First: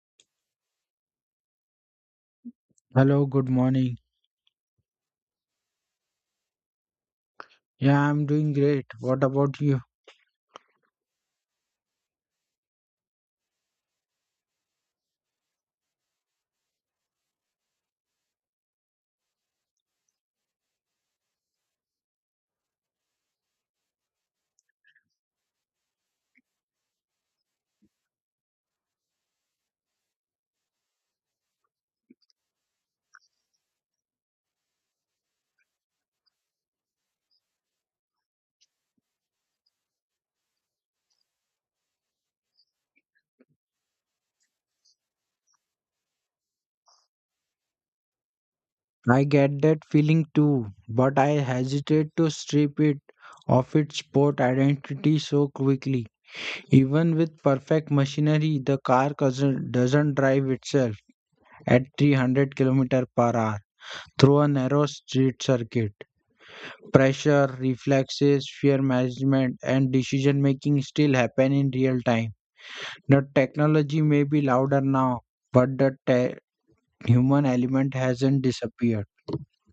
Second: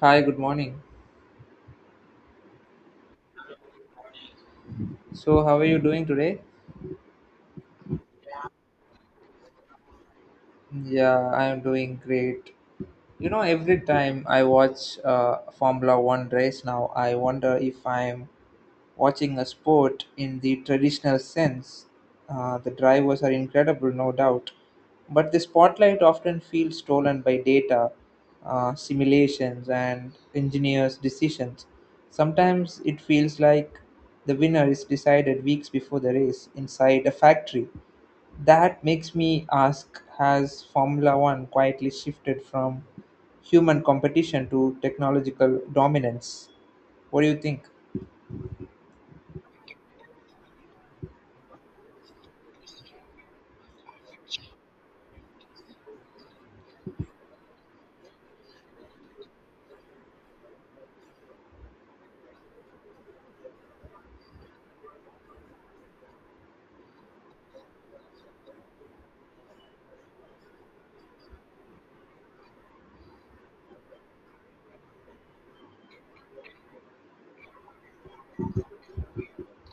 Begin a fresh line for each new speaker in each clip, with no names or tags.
Hi, good morning.
Hello, good morning.
So, how are you doing today?
Yeah, I'm doing great. What about you?
Yeah, I am doing great. Every time I watch Formula One race now, I wonder if I'm watching a sport in the traditional sense. The drivers are incredible, no doubt, but the spotlight often feels stolen by data, simulations, and engineers' decisions. Sometimes it feels like the winner is decided weeks before the race inside a factory. That makes me ask: Has Formula One quietly shifted from human competition to technological dominance? What do you think?
I get that feeling too, but I hesitate to strip it of its sport identity so quickly. Even with perfect machinery, the car doesn't drive itself at 300 kilometers per hour through a narrow street circuit. Pressure, reflexes, fear management, and decision making still happen in real time. The technology may be louder now, but the human element hasn't disappeared.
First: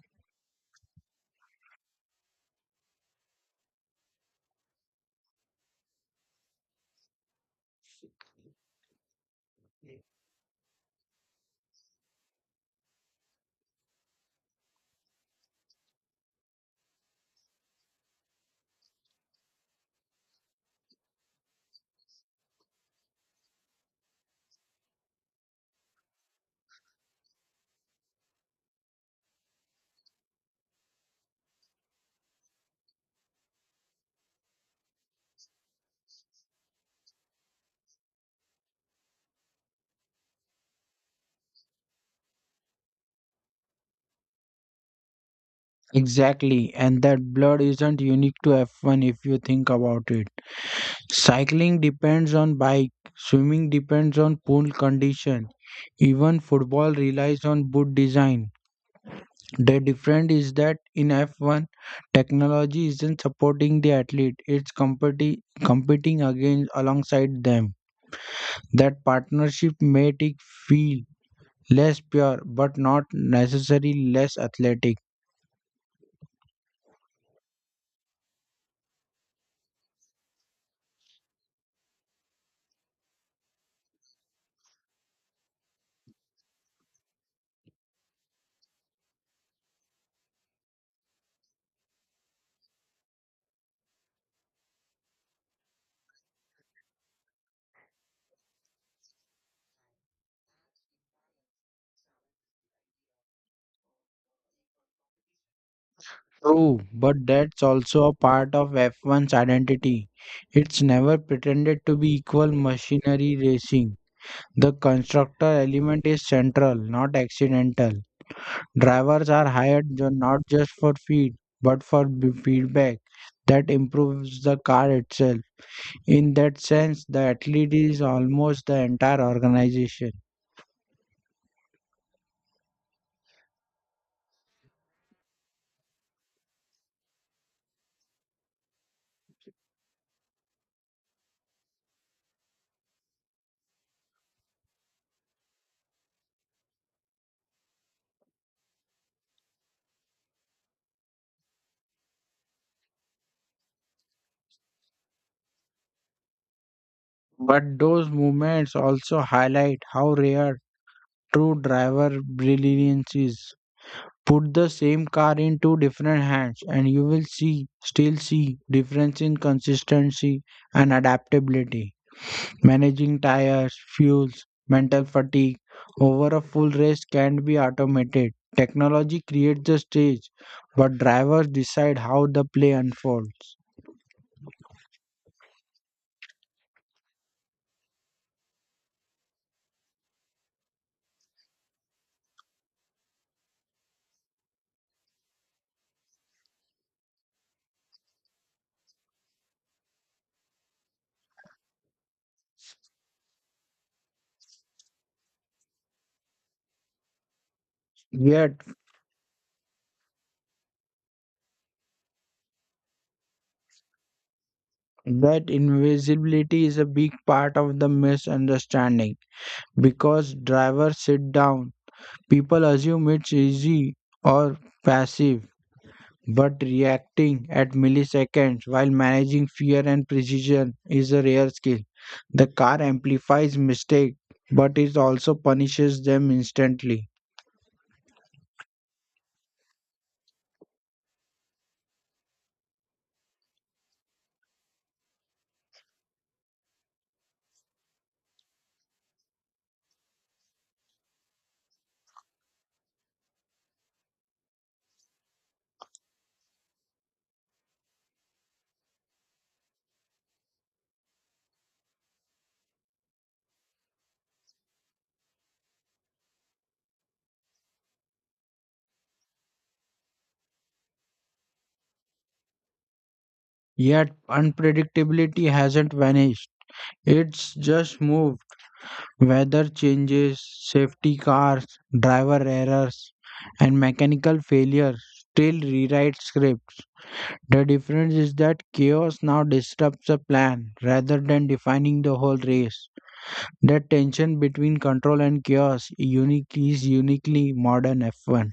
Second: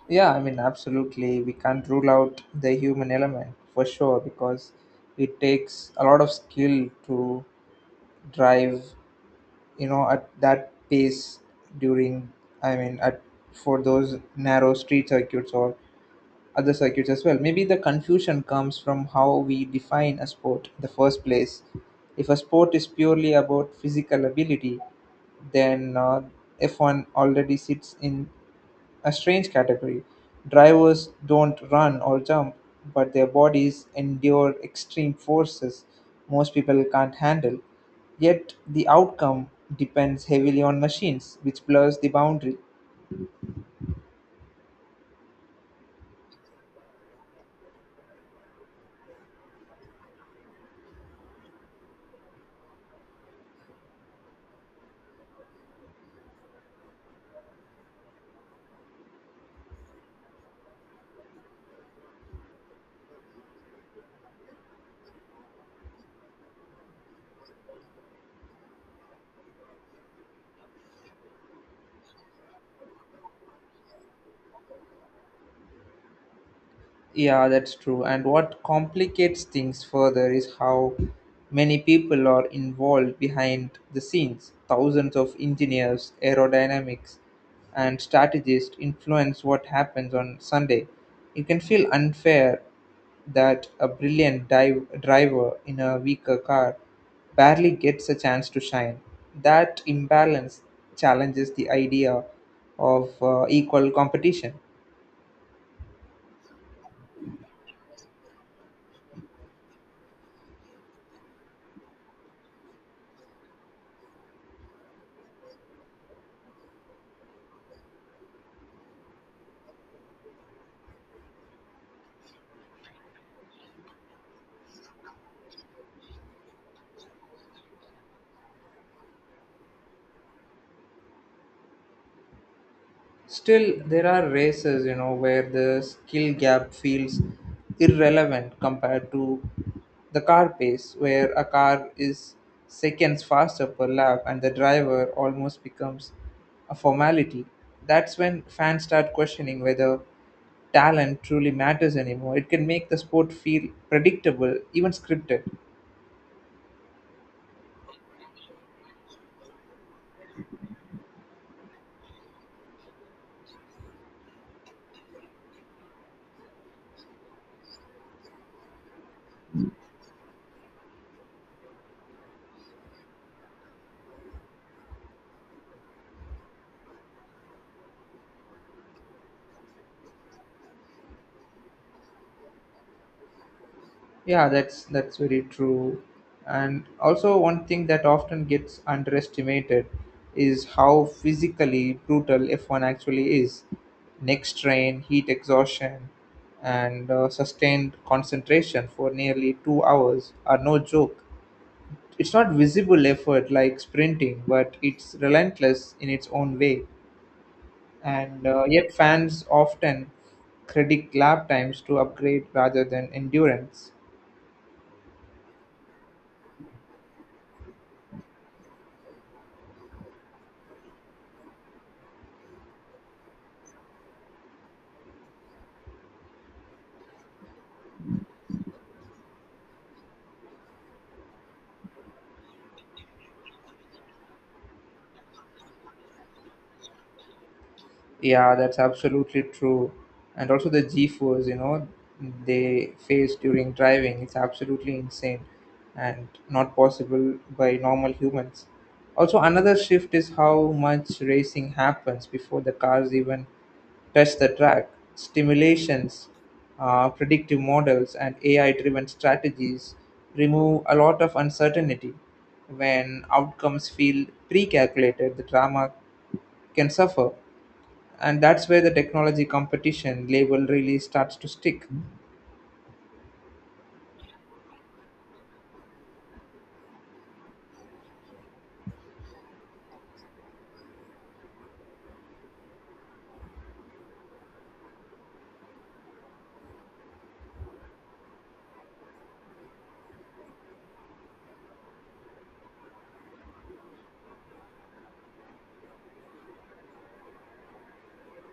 Yeah, I mean, absolutely. We can't rule out the human element for sure because it takes a lot of skill to drive, at that pace during, I mean, at for those narrow street circuits or other circuits as well. Maybe the confusion comes from how we define a sport in the first place. If a sport is purely about physical ability, then F1 already sits in a strange category. Drivers don't run or jump, but their bodies endure extreme forces most people can't handle. Yet the outcome depends heavily on machines, which blurs the boundary.
Exactly, and that blood isn't unique to F1 if you think about it. Cycling depends on bike, swimming depends on pool condition, even football relies on boot design. The difference is that in F1, technology isn't supporting the athlete, it's competing against alongside them. That partnership made it feel less pure but not necessarily less athletic.
Yeah, that's true. And what complicates things further is how many people are involved behind the scenes. Thousands of engineers, aerodynamics, and strategists influence what happens on Sunday. It can feel unfair that a brilliant driver in a weaker car barely gets a chance to shine. That imbalance challenges the idea of equal competition.
True, but that's also a part of F1's identity. It's never pretended to be equal machinery racing. The constructor element is central, not accidental. Drivers are not just for feed, but for feedback that improves the car itself. In that sense, the athlete is almost the entire organization.
Still, there are races, where the skill gap feels irrelevant compared to the car pace, where a car is seconds faster per lap and the driver almost becomes a formality. That's when fans start questioning whether talent truly matters anymore. It can make the sport feel predictable, even scripted.
But those moments also highlight how rare true driver brilliance is. Put the same car in two different hands and you will see still see difference in consistency and adaptability. Managing tires, fuels, mental fatigue over a full race can be automated. Technology creates the stage, but drivers decide how the play unfolds.
Yeah, that's very true. And also one thing that often gets underestimated is how physically brutal F1 actually is. Neck strain, heat exhaustion, and sustained concentration for nearly 2 hours are no joke. It's not visible effort like sprinting, but it's relentless in its own way. And
Yet,
yet fans often credit lap times to upgrade rather than endurance.
that invisibility is a big part of the misunderstanding because drivers sit down. People assume it's easy or passive. But reacting at milliseconds while managing fear and precision is a rare skill. The car amplifies mistakes, but it also punishes them instantly.
Yeah, that's absolutely true. And also the G-force, they face during driving, it's absolutely insane and not possible by normal humans. Also, another shift is how much racing happens before the cars even touch the track. Stimulations, predictive models, and AI-driven strategies remove a lot of uncertainty. When outcomes feel pre-calculated, the drama can suffer, and that's where the technology competition label really starts to stick.
Yet unpredictability hasn't vanished. It's just moved. Weather changes, safety cars, driver errors, and mechanical failures still rewrite scripts. The difference is that chaos now disrupts a plan rather than defining the whole race. That tension between control and chaos unique is uniquely modern F1.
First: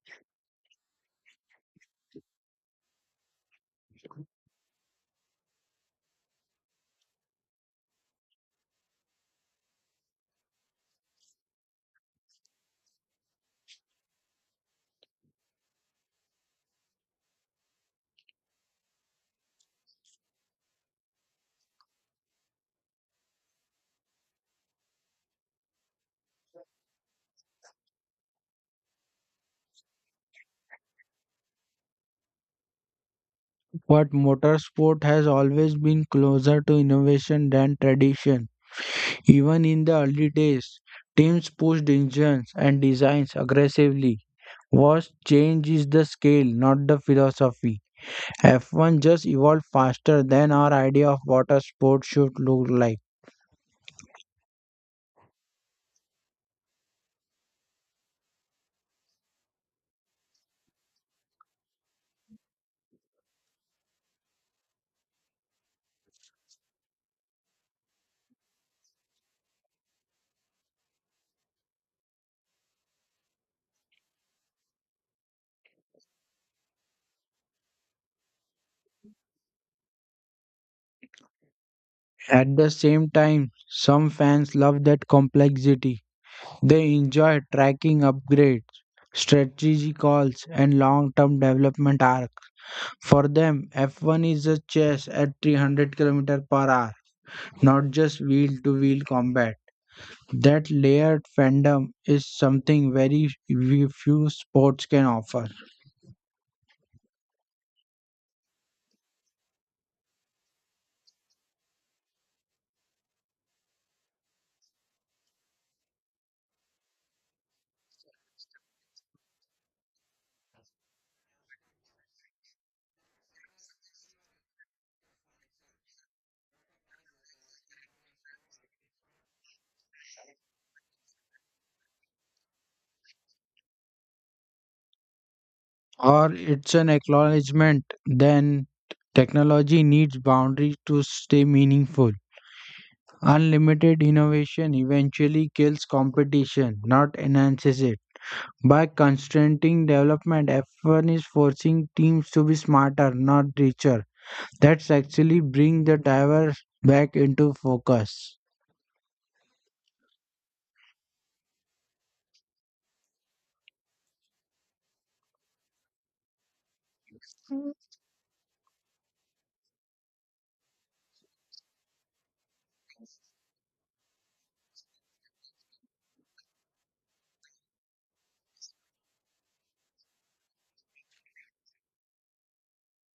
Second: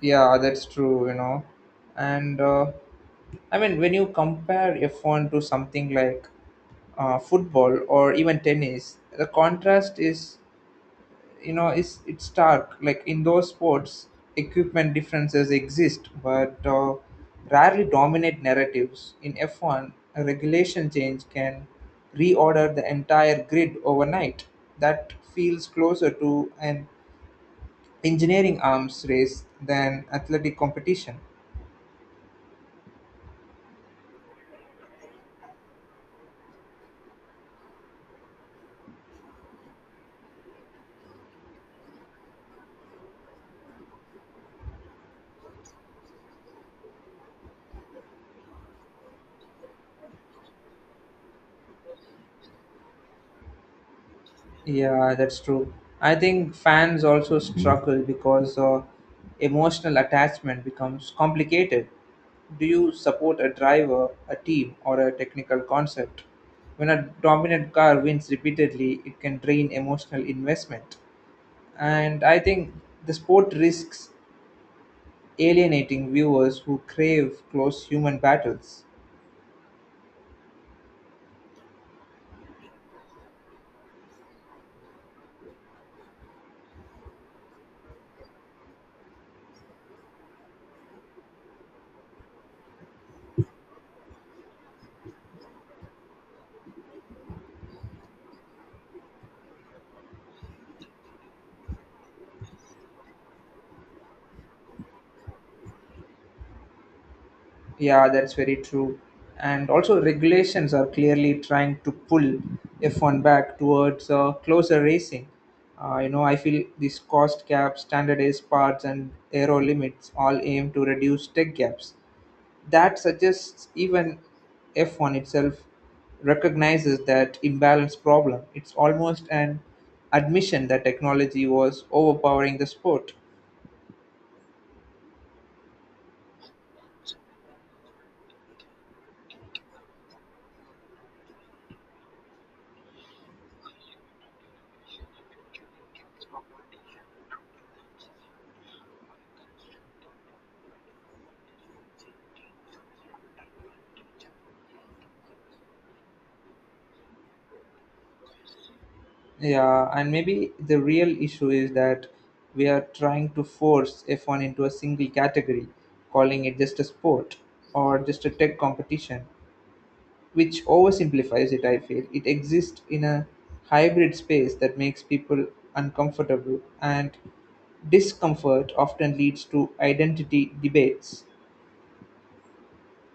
Yeah, that's true. And I mean, when you compare a phone to something like football or even tennis, the contrast is. It's stark. Like in those sports, equipment differences exist, but rarely dominate narratives. In F1, a regulation change can reorder the entire grid overnight. That feels closer to an engineering arms race than athletic competition.
But motorsport has always been closer to innovation than tradition. Even in the early days, teams pushed engines and designs aggressively. What change is the scale, not the philosophy. F1 just evolved faster than our idea of what a sport should look like.
Yeah, that's true. I think fans also struggle because emotional attachment becomes complicated. Do you support a driver, a team, or a technical concept? When a dominant car wins repeatedly, it can drain emotional investment. And I think the sport risks alienating viewers who crave close human battles.
At the same time, some fans love that complexity. They enjoy tracking upgrades, strategy calls, and long term development arc. For them, F1 is a chase at 300 km per hour, not just wheel to wheel combat. That layered fandom is something few sports can offer,
Yeah, that's very true. And also, regulations are clearly trying to pull F1 back towards closer racing. I feel these cost caps, standardized parts, and aero limits all aim to reduce tech gaps. That suggests even F1 itself recognizes that imbalance problem. It's almost an admission that technology was overpowering the sport.
or it's an acknowledgement then technology needs boundaries to stay meaningful. Unlimited innovation eventually kills competition, not enhances it. By constraining development, F1 is forcing teams to be smarter, not richer. That's actually bring the driver back into focus.
Yeah, and maybe the real issue is that we are trying to force F1 into a single category, calling it just a sport or just a tech competition, which oversimplifies it, I feel. It exists in a hybrid space that makes people uncomfortable, and discomfort often leads to identity debates.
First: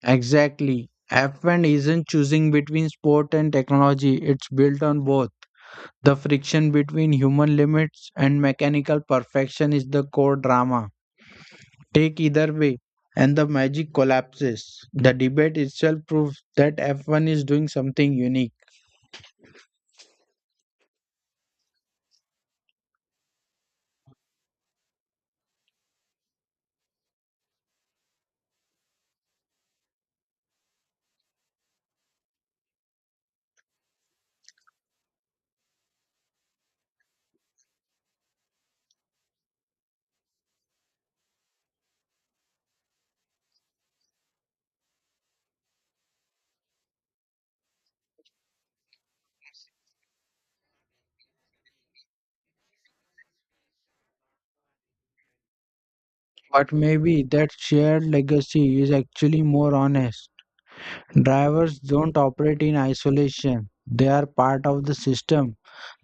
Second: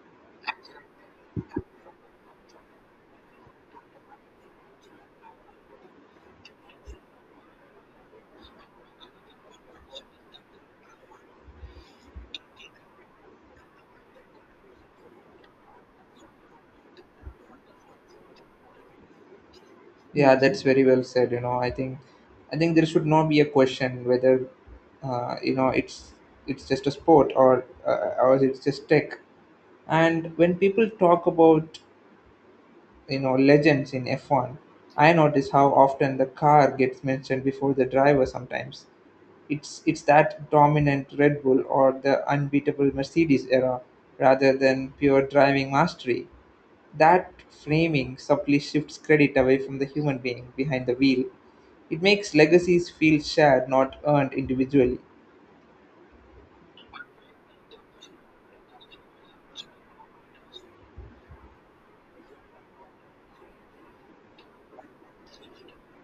Exactly. F1 isn't choosing between sport and technology, it's built on both. The friction between human limits and mechanical perfection is the core drama. Take either way, and the magic collapses. The debate itself proves that F1 is doing something unique.
Yeah, that's very well said. I think there should not be a question whether, uh, you know, it's it's just a sport or or it's just tech. And when people talk about legends in F1, I notice how often the car gets mentioned before the driver sometimes. It's that dominant Red Bull or the unbeatable Mercedes era rather than pure driving mastery. That framing subtly shifts credit away from the human being behind the wheel. It makes legacies feel shared, not earned individually.
But maybe that shared legacy is actually more honest. Drivers don't operate in isolation, they are part of the system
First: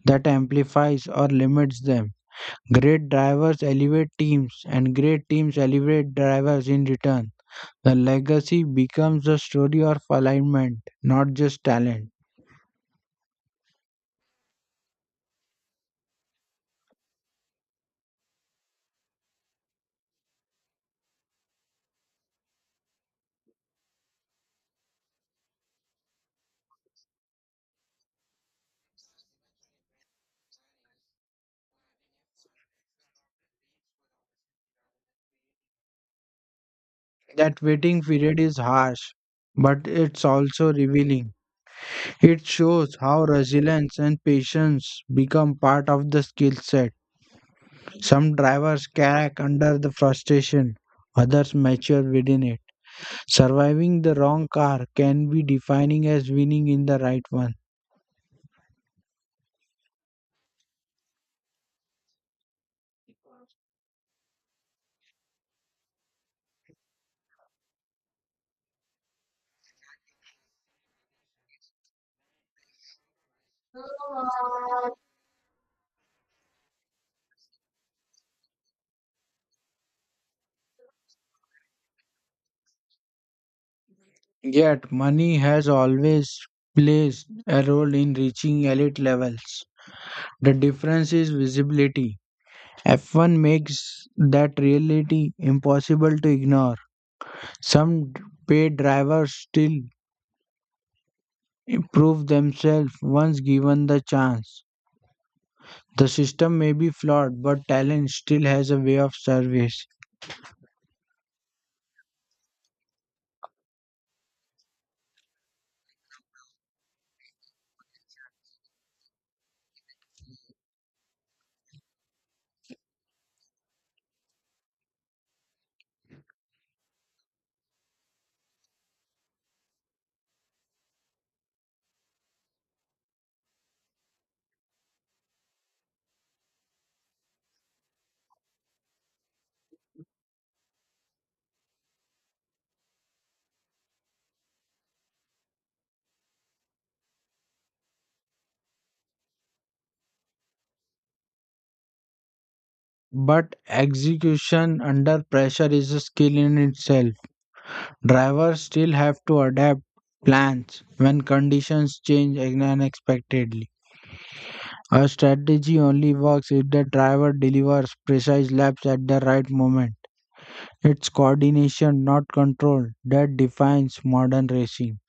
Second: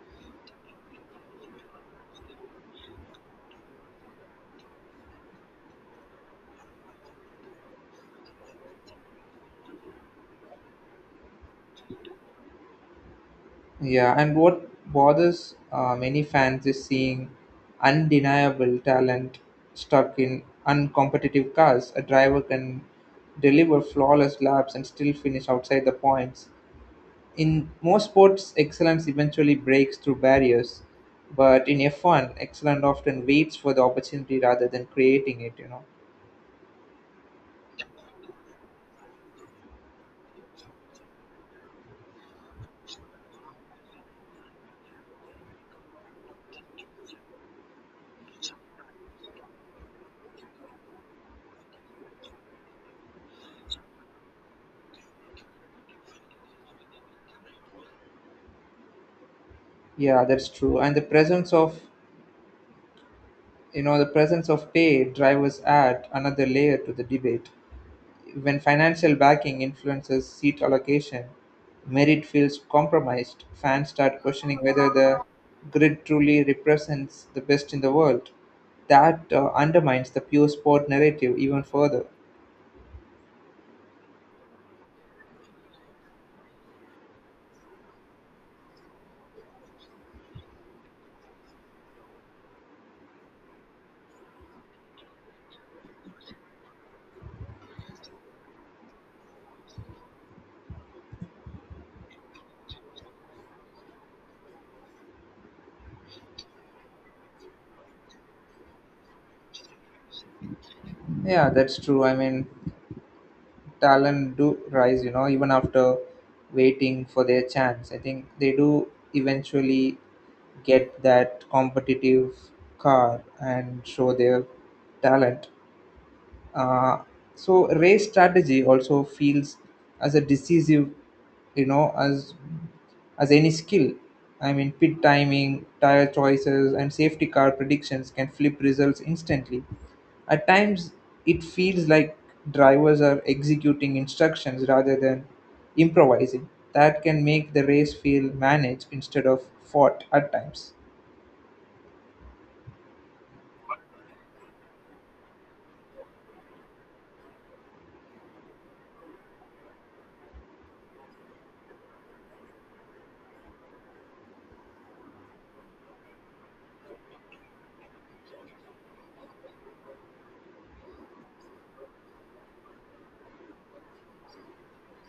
that amplifies or limits them. Great drivers elevate teams, and great teams elevate drivers in return. The legacy becomes a story of alignment, not just talent.
Yeah, and what bothers many fans is seeing undeniable talent stuck in uncompetitive cars. A driver can deliver flawless laps and still finish outside the points. In most sports, excellence eventually breaks through barriers, but in F1, excellence often waits for the opportunity rather than creating it.
That waiting period is harsh, but it's also revealing. It shows how resilience and patience become part of the skill set. Some drivers crack under the frustration, others mature within it. Surviving the wrong car can be defining as winning in the right one.
Yeah, that's true. And the presence of pay drivers add another layer to the debate. When financial backing influences seat allocation, merit feels compromised. Fans start questioning whether the grid truly represents the best in the world. That undermines the pure sport narrative even further.
Yet, money has always plays a role in reaching elite levels. The difference is visibility. F1 makes that reality impossible to ignore. Some d- Paid drivers still prove themselves once given the chance. The system may be flawed, but talent still has a way of service.
Yeah, that's true. I mean, talent do rise, even after waiting for their chance. I think they do eventually get that competitive car and show their talent. Uh, so race strategy also feels as a decisive, you know, as as any skill. I mean, pit timing, tire choices, and safety car predictions can flip results instantly. At times, it feels like drivers are executing instructions rather than improvising. That can make the race feel managed instead of fought at times.
But execution under pressure is a skill in itself. Drivers still have to adapt plans when conditions change unexpectedly. A strategy only works if the driver delivers precise laps at the right moment. It's coordination, not control, that defines modern racing.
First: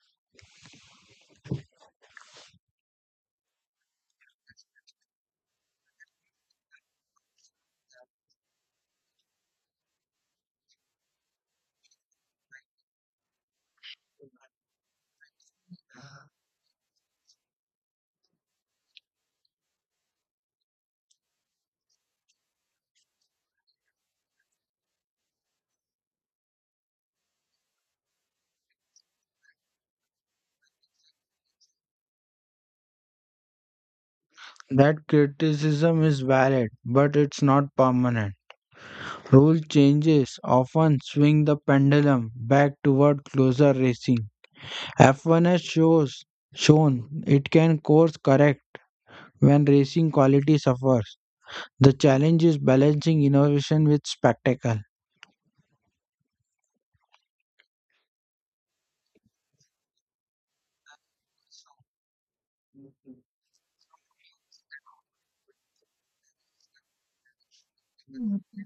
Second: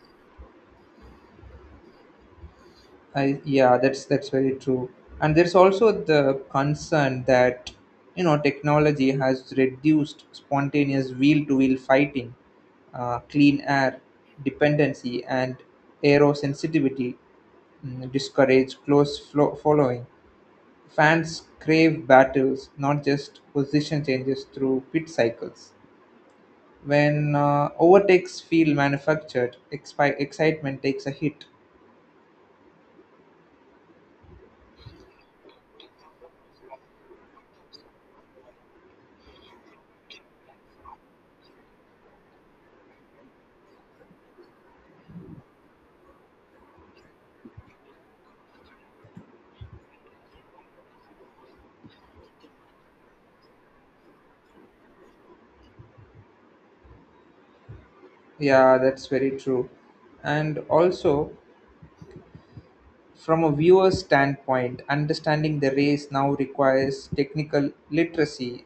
Yeah, that's very true. And there's also the concern that technology has reduced spontaneous wheel-to-wheel fighting, clean air dependency, and aero sensitivity discourage close following. Fans crave battles, not just position changes through pit cycles. When overtakes feel manufactured, excitement takes a hit.
That criticism is valid, but it's not permanent. Rule changes often swing the pendulum back toward closer racing. F1 shown it can course correct when racing quality suffers. The challenge is balancing innovation with spectacle.
Yeah, that's very true. And also, from a viewer's standpoint, understanding the race now requires technical literacy.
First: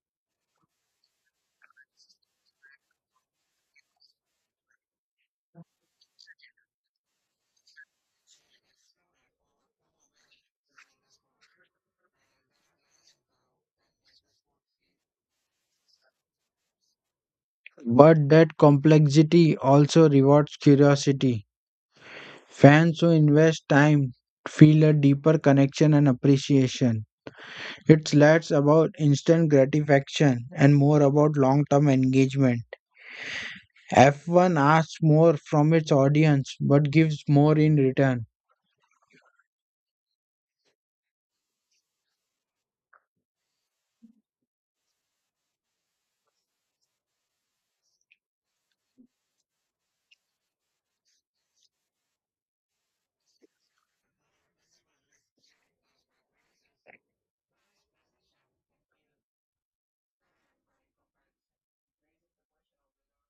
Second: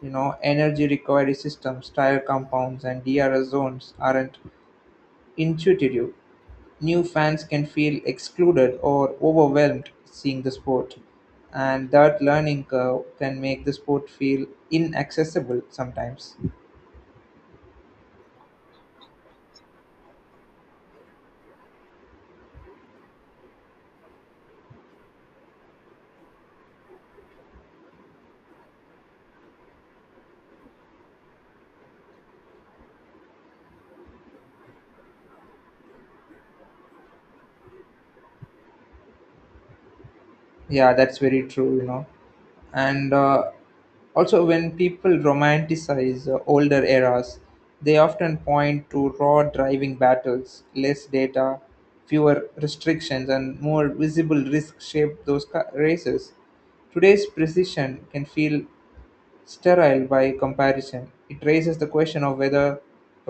Energy recovery systems, tire compounds, and DRS zones aren't intuitive. New fans can feel excluded or overwhelmed seeing the sport, and that learning curve can make the sport feel inaccessible sometimes.
But that complexity also rewards curiosity. Fans who invest time feel a deeper connection and appreciation. It's less about instant gratification and more about long term engagement. F1 asks more from its audience but gives more in return.
Yeah, that's very true. And also when people romanticize older eras, they often point to raw driving battles, less data, fewer restrictions, and more visible risk shaped those races. Today's precision can feel sterile by comparison. It raises the question of whether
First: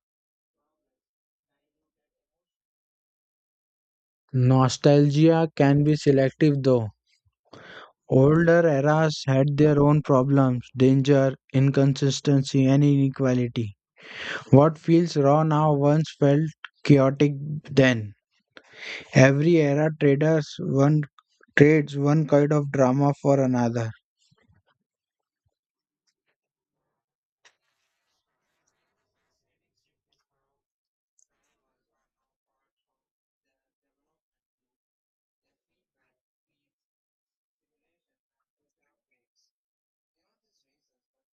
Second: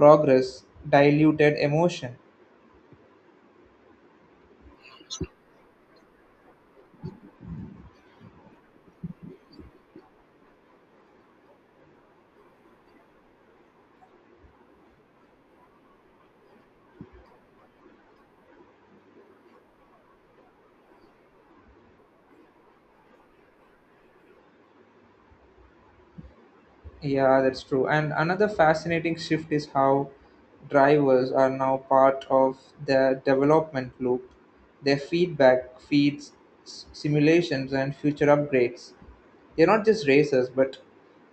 progress diluted emotion.
Nostalgia can be selective though. Older eras had their own problems, danger, inconsistency, and inequality. What feels raw now once felt chaotic then. Every era traders one trades one kind of drama for another.
Yeah, that's true. And another fascinating shift is how drivers are now part of the development loop. Their feedback feeds simulations and future upgrades. They're not just racers, but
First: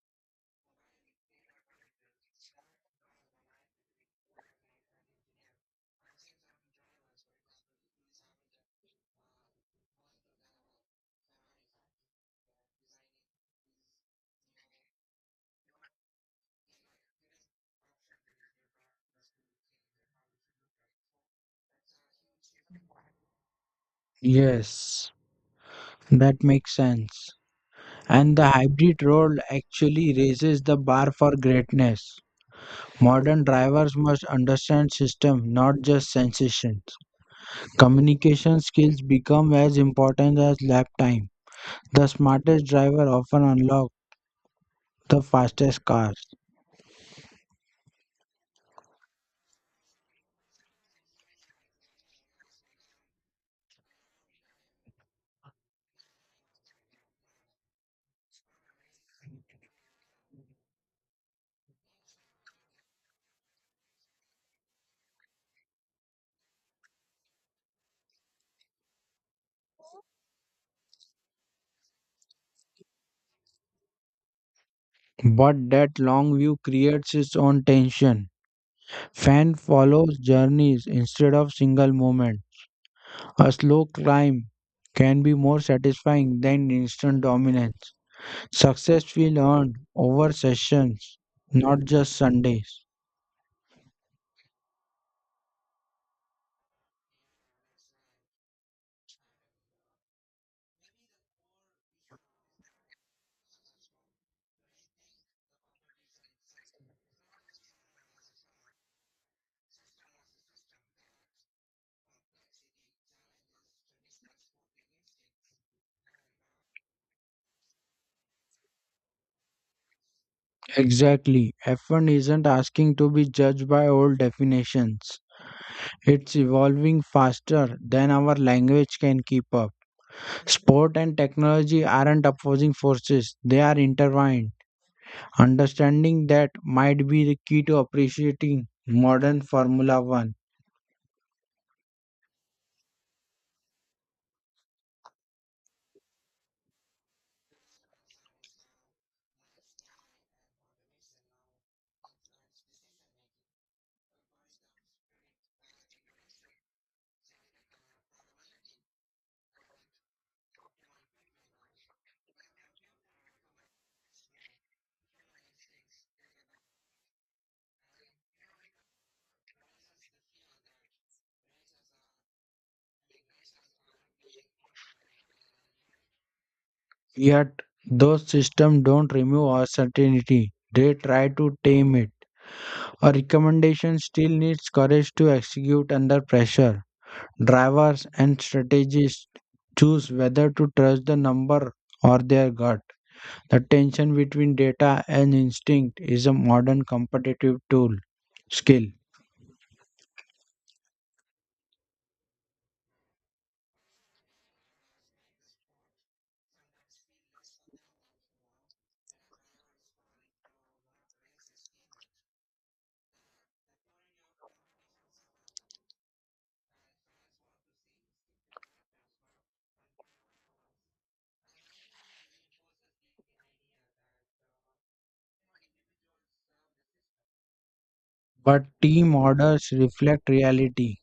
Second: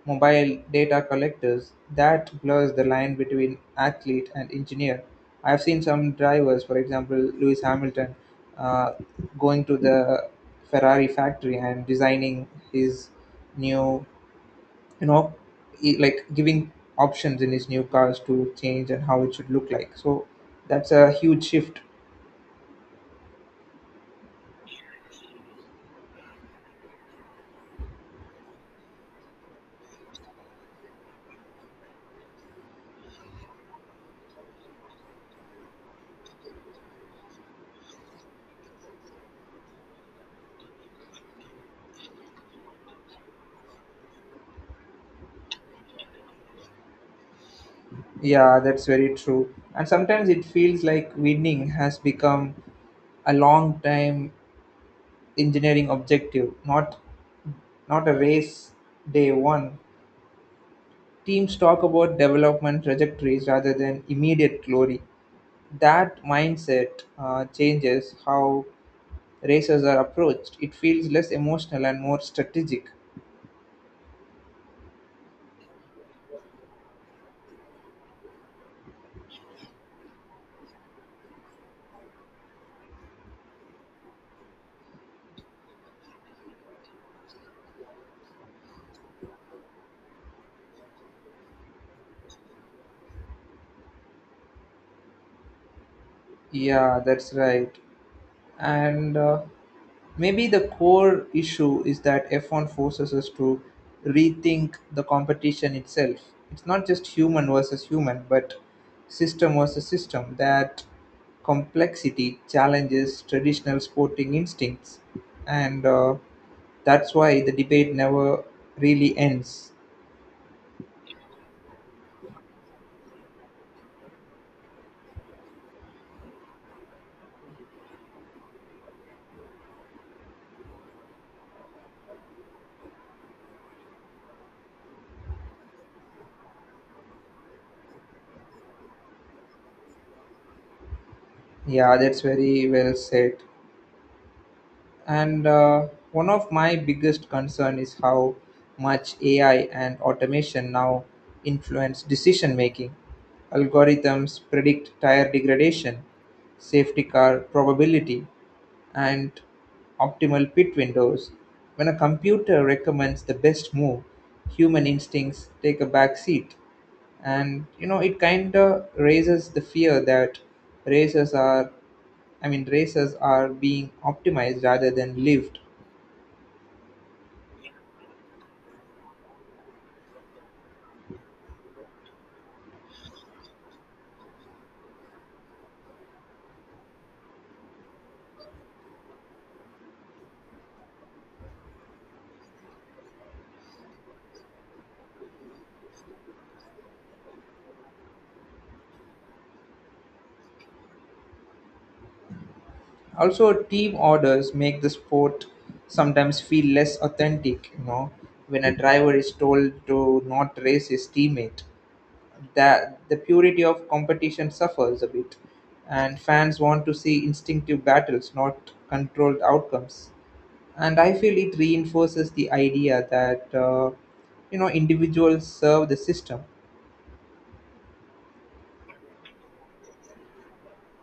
mobile data collectors. That blurs the line between athlete and engineer. I've seen some drivers, for example, Lewis Hamilton, uh, going to the Ferrari factory and designing his new, you know like giving options in his new cars to change and how it should look like, so that's a huge shift.
Yes, that makes sense. And the hybrid role actually raises the bar for greatness. Modern drivers must understand system, not just sensations. Communication skills become as important as lap time. The smartest driver often unlocks the fastest cars.
Yeah, that's very true. And sometimes it feels like winning has become a long time engineering objective, not a race day one. Teams talk about development trajectories rather than immediate glory. That mindset changes how races are approached. It feels less emotional and more strategic.
But that long view creates its own tension. Fan follows journeys instead of single moment. A slow climb can be more satisfying than instant dominance. Success will earned over sessions, not just Sundays.
Yeah, that's right. And maybe the core issue is that F1 forces us to rethink the competition itself. It's not just human versus human, but system versus system. That complexity challenges traditional sporting instincts. And that's why the debate never really ends.
Exactly. F1 isn't asking to be judged by old definitions. It's evolving faster than our language can keep up. Sport and technology aren't opposing forces, they are intertwined. Understanding that might be the key to appreciating modern Formula One.
Yeah, that's very well said. And one of my biggest concern is how much AI and automation now influence decision making. Algorithms predict tire degradation, safety car probability, and optimal pit windows. When a computer recommends the best move, human instincts take a back seat. And it kind of raises the fear that racers are I mean, races are being optimized rather than lived.
Yet, those systems don't remove uncertainty, they try to tame it. A recommendation still needs courage to execute under pressure. Drivers and strategists choose whether to trust the number or their gut. The tension between data and instinct is a modern competitive tool skill.
Also, team orders make the sport sometimes feel less authentic. When a driver is told to not race his teammate, that the purity of competition suffers a bit, and fans want to see instinctive battles, not controlled outcomes. And I feel it reinforces the idea that individuals serve the system.
But team orders reflect reality.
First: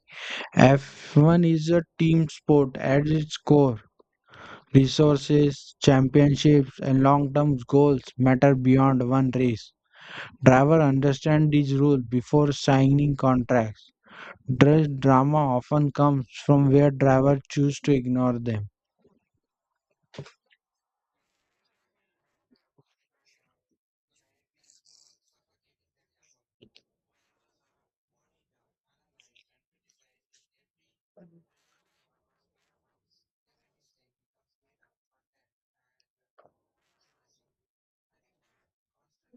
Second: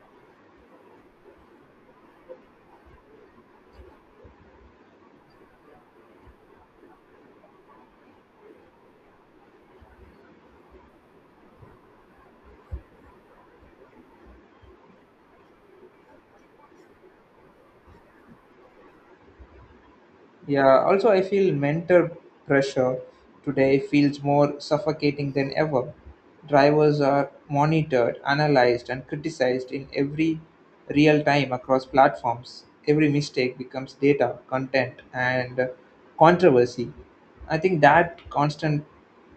F1 is a team sport at its core. Resources, championships, and long term goals matter beyond one race. Driver understand these rules before signing contracts. Dress drama often comes from where drivers choose to ignore them.
Yeah, also I feel mental pressure today feels more suffocating than ever. Drivers are monitored, analyzed, and criticized in every real time across platforms. Every mistake becomes data, content, and controversy. I think that constant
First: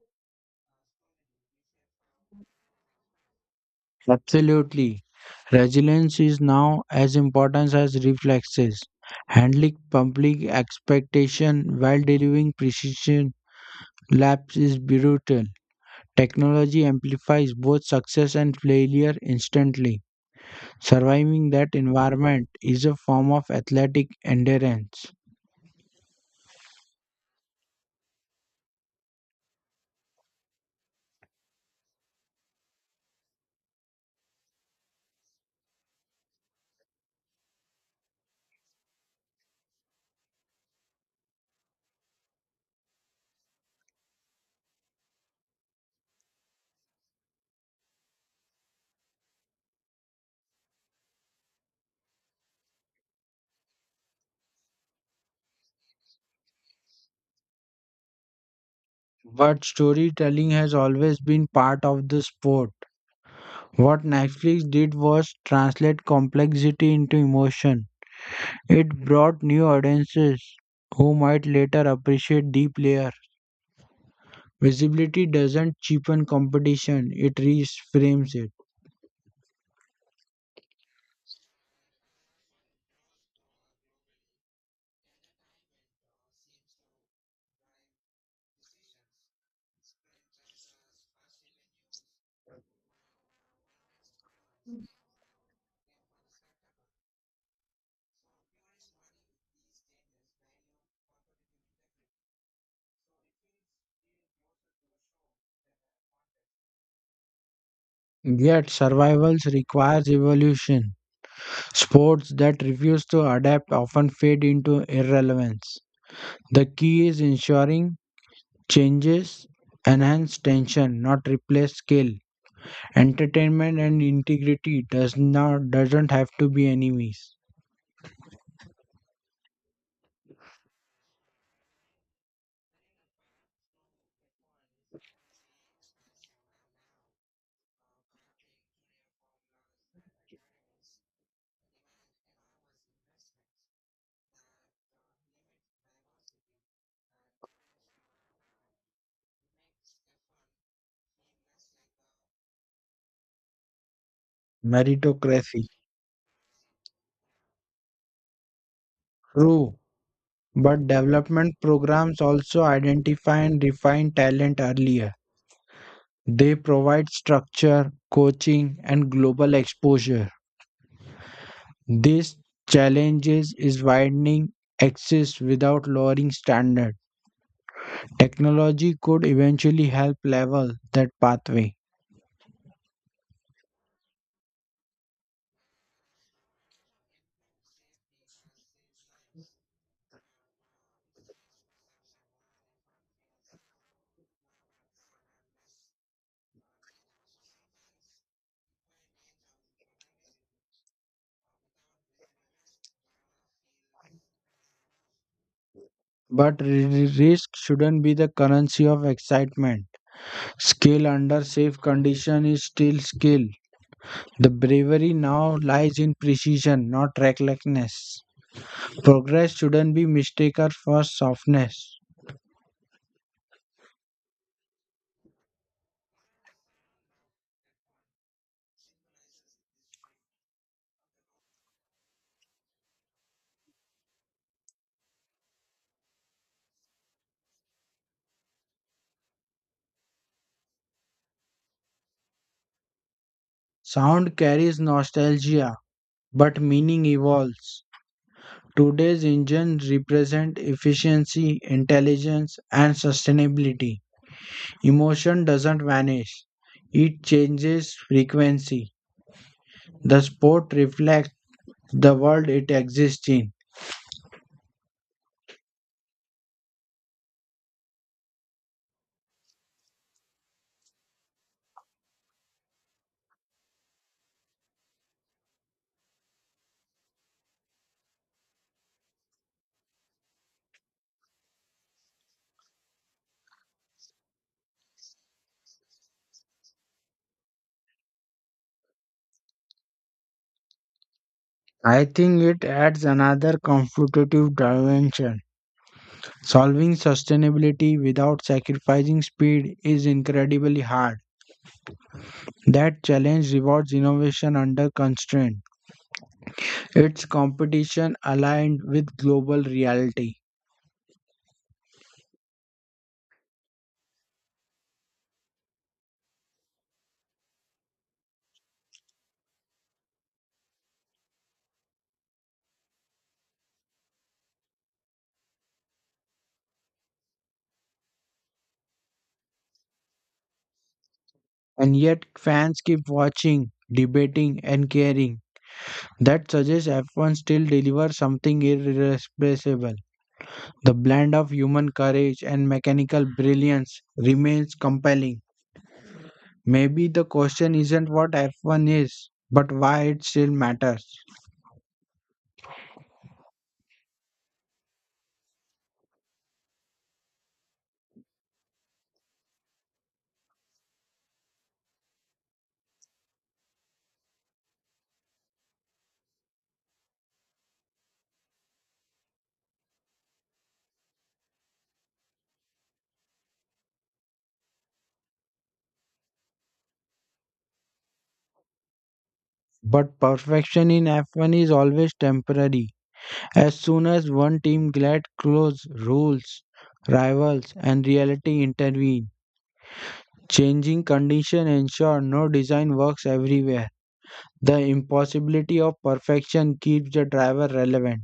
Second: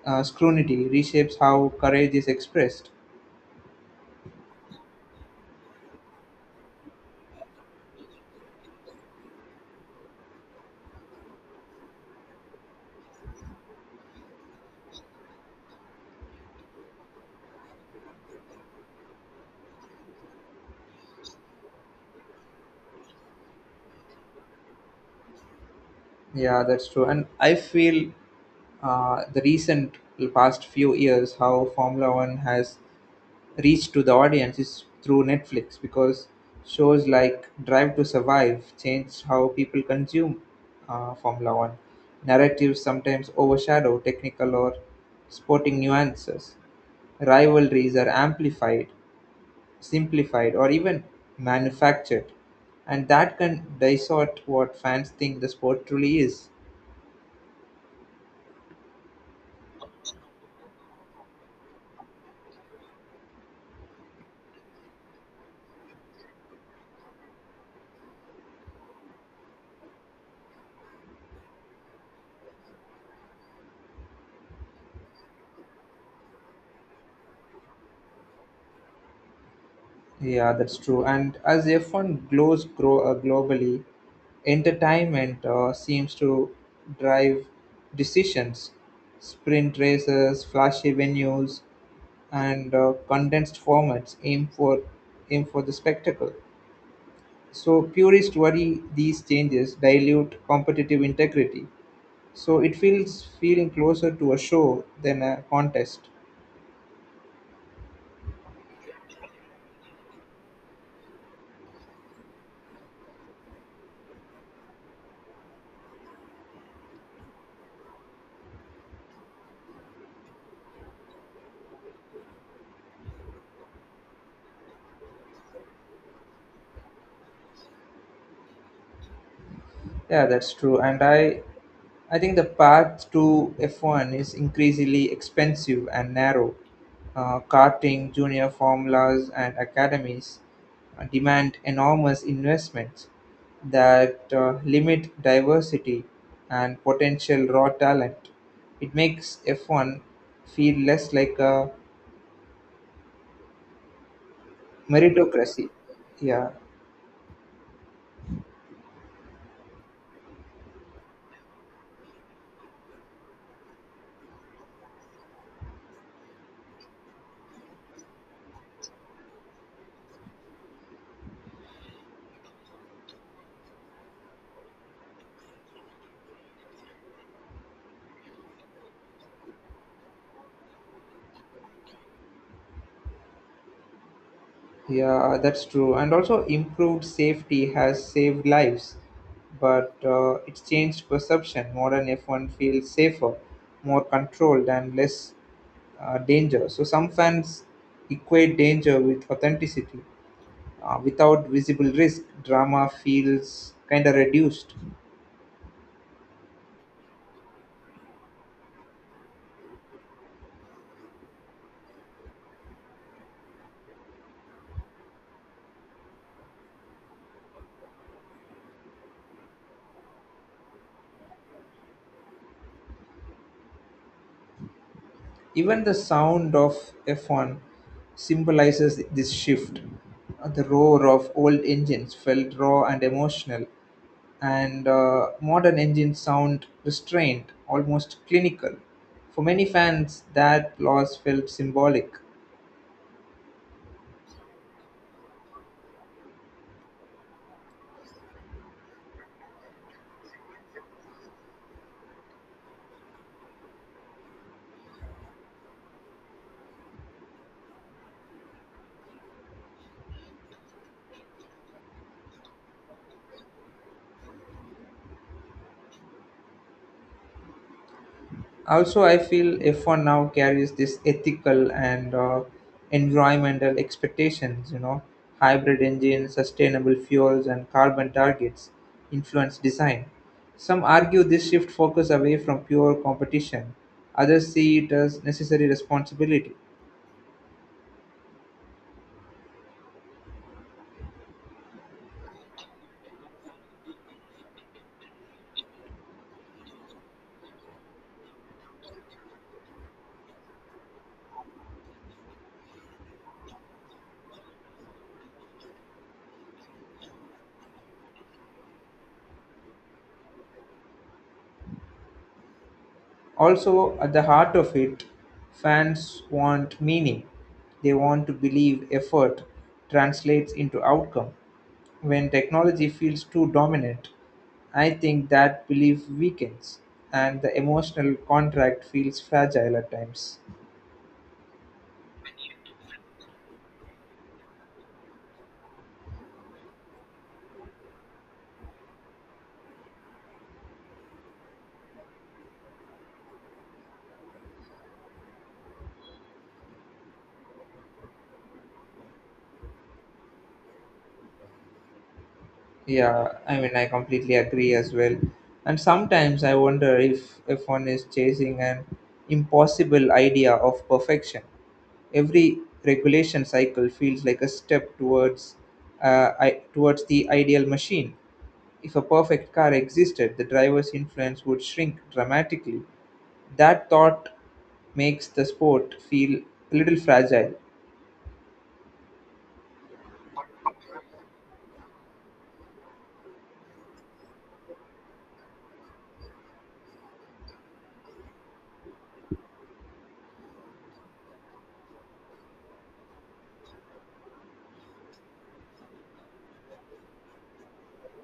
scrutiny reshapes how courage is expressed.
Absolutely. Resilience is now as important as reflexes. Handling public expectation while delivering precision laps is brutal. Technology amplifies both success and failure instantly. Surviving that environment is a form of athletic endurance.
Yeah, that's true. And I feel the recent past few years how Formula One has reach to the audience is through Netflix, because shows like Drive to Survive changed how people consume Formula One. Narratives sometimes overshadow technical or sporting nuances. Rivalries are amplified, simplified, or even manufactured, and that can distort what fans think the sport truly is.
But storytelling has always been part of the sport. What Netflix did was translate complexity into emotion. It brought new audiences who might later appreciate deep layer. Visibility doesn't cheapen competition, it reframes it.
Yeah, that's true. And as F1 grows, grow globally, entertainment seems to drive decisions. Sprint races, flashy venues, and condensed formats aim for the spectacle. So purists worry these changes dilute competitive integrity. So it feels feeling closer to a show than a contest.
Yet survivals requires evolution. Sports that refuse to adapt often fade into irrelevance. The key is ensuring changes enhance tension, not replace skill. Entertainment and integrity doesn't have to be enemies.
Yeah, that's true. And I think the path to F1 is increasingly expensive and narrow. Karting, junior formulas, and academies demand enormous investments that limit diversity and potential raw talent. It makes F1 feel less like a
Meritocracy.
meritocracy. Yeah,
True, but development programs also identify and refine talent earlier. They provide structure, coaching, and global exposure. This challenges is widening access without lowering standard. Technology could eventually help level that pathway,
yeah, that's true. And also, improved safety has saved lives, but it's changed perception. Modern F1 feels safer, more controlled, and less danger. So, some fans equate danger with authenticity. Without visible risk, drama feels kind of reduced.
but risk shouldn't be the currency of excitement. Skill under safe condition is still skill. The bravery now lies in precision, not recklessness. Progress shouldn't be mistaken for softness.
Even the sound of F1 symbolizes this shift. The roar of old engines felt raw and emotional, and modern engines sound restrained, almost clinical. For many fans, that loss felt symbolic.
Sound carries nostalgia, but meaning evolves. Today's engines represent efficiency, intelligence, and sustainability. Emotion doesn't vanish, it changes frequency. The sport reflects the world it exists in.
Also, I feel F1 now carries this ethical and environmental expectations, hybrid engines, sustainable fuels, and carbon targets influence design. Some argue this shift focus away from pure competition. Others see it as necessary responsibility.
I think it adds another competitive dimension. Solving sustainability without sacrificing speed is incredibly hard. That challenge rewards innovation under constraint. It's competition aligned with global reality.
Also, at the heart of it, fans want meaning. They want to believe effort translates into outcome. When technology feels too dominant, I think that belief weakens and the emotional contract feels fragile at times.
And yet, fans keep watching, debating, and caring. That suggests F1 still delivers something irreplaceable. The blend of human courage and mechanical brilliance remains compelling. Maybe the question isn't what F1 is, but why it still matters.
Yeah, I mean, I completely agree as well. And sometimes I wonder if one is chasing an impossible idea of perfection. Every regulation cycle feels like a step towards, towards the ideal machine. If a perfect car existed, the driver's influence would shrink dramatically. That thought makes the sport feel a little fragile.
But perfection in F1 is always temporary. As soon as one team gets close, rules, rivals, and reality intervene. Changing conditions ensure no design works everywhere. The impossibility of perfection keeps the driver relevant.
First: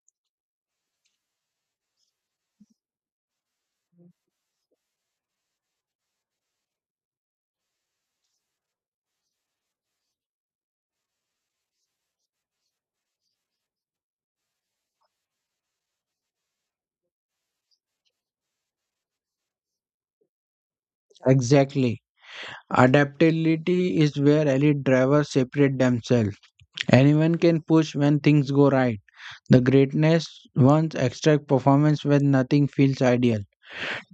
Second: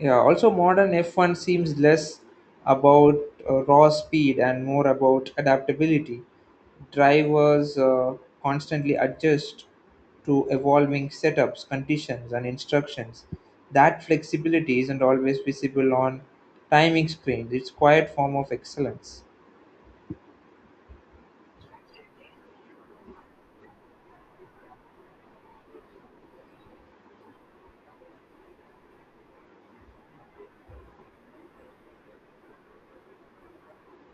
Yeah, also modern F1 seems less about raw speed and more about adaptability. Drivers constantly adjust to evolving setups, conditions, and instructions. That flexibility isn't always visible on timing screens. It's quiet form of excellence.
Exactly. Adaptability is where elite drivers separate themselves. Anyone can push when things go right. The greatness one's extract performance when nothing feels ideal.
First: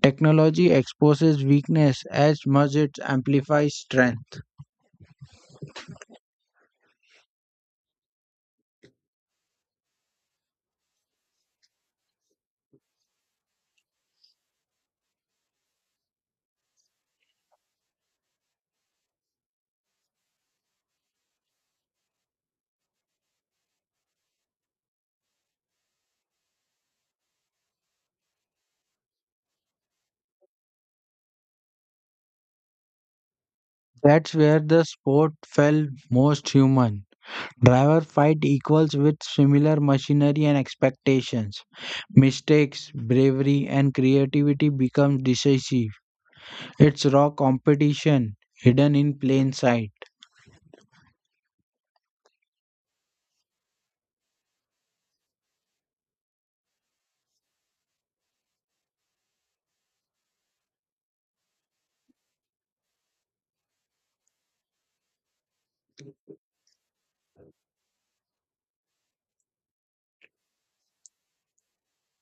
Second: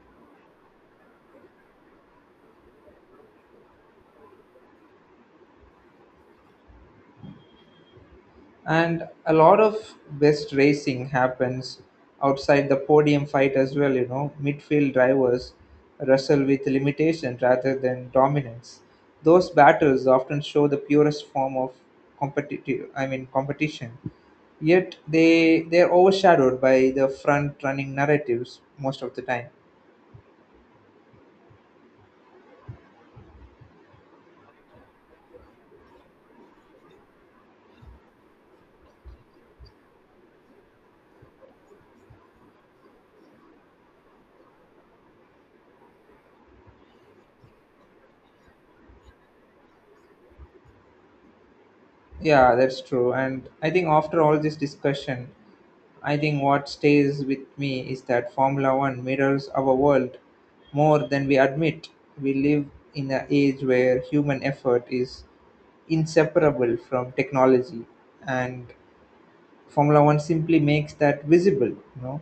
Technology exposes weakness as much it amplifies strength.
And a lot of best racing happens outside the podium fight as well, midfield drivers wrestle with limitation rather than dominance. Those battles often show the purest form of competitive I mean, competition, yet they're overshadowed by the front running narratives most of the time.
That's where the sport felt most human. Driver fight equals with similar machinery and expectations. Mistakes, bravery, and creativity become decisive. It's raw competition hidden in plain sight.
Yeah, that's true. And I think after all this discussion, I think what stays with me is that Formula One mirrors our world more than we admit. We live in an age where human effort is inseparable from technology, and Formula One simply makes that visible. You know,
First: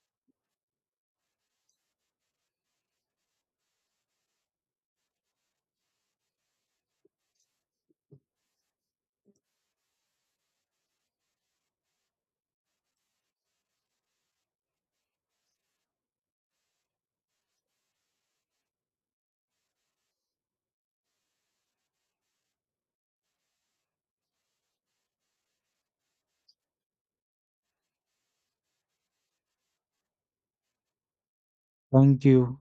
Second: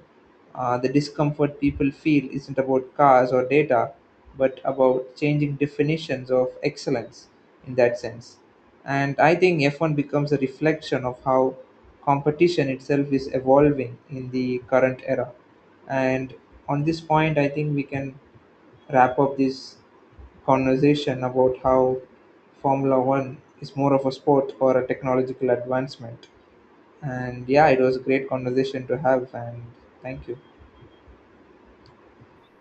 uh, the discomfort people feel isn't about cars or data, but about changing definitions of excellence in that sense. And I think F1 becomes a reflection of how competition itself is evolving in the current era. And on this point, I think we can wrap up this conversation about how Formula One is more of a sport or a technological advancement. And yeah, it was a great conversation to have. And thank you.
Thank you.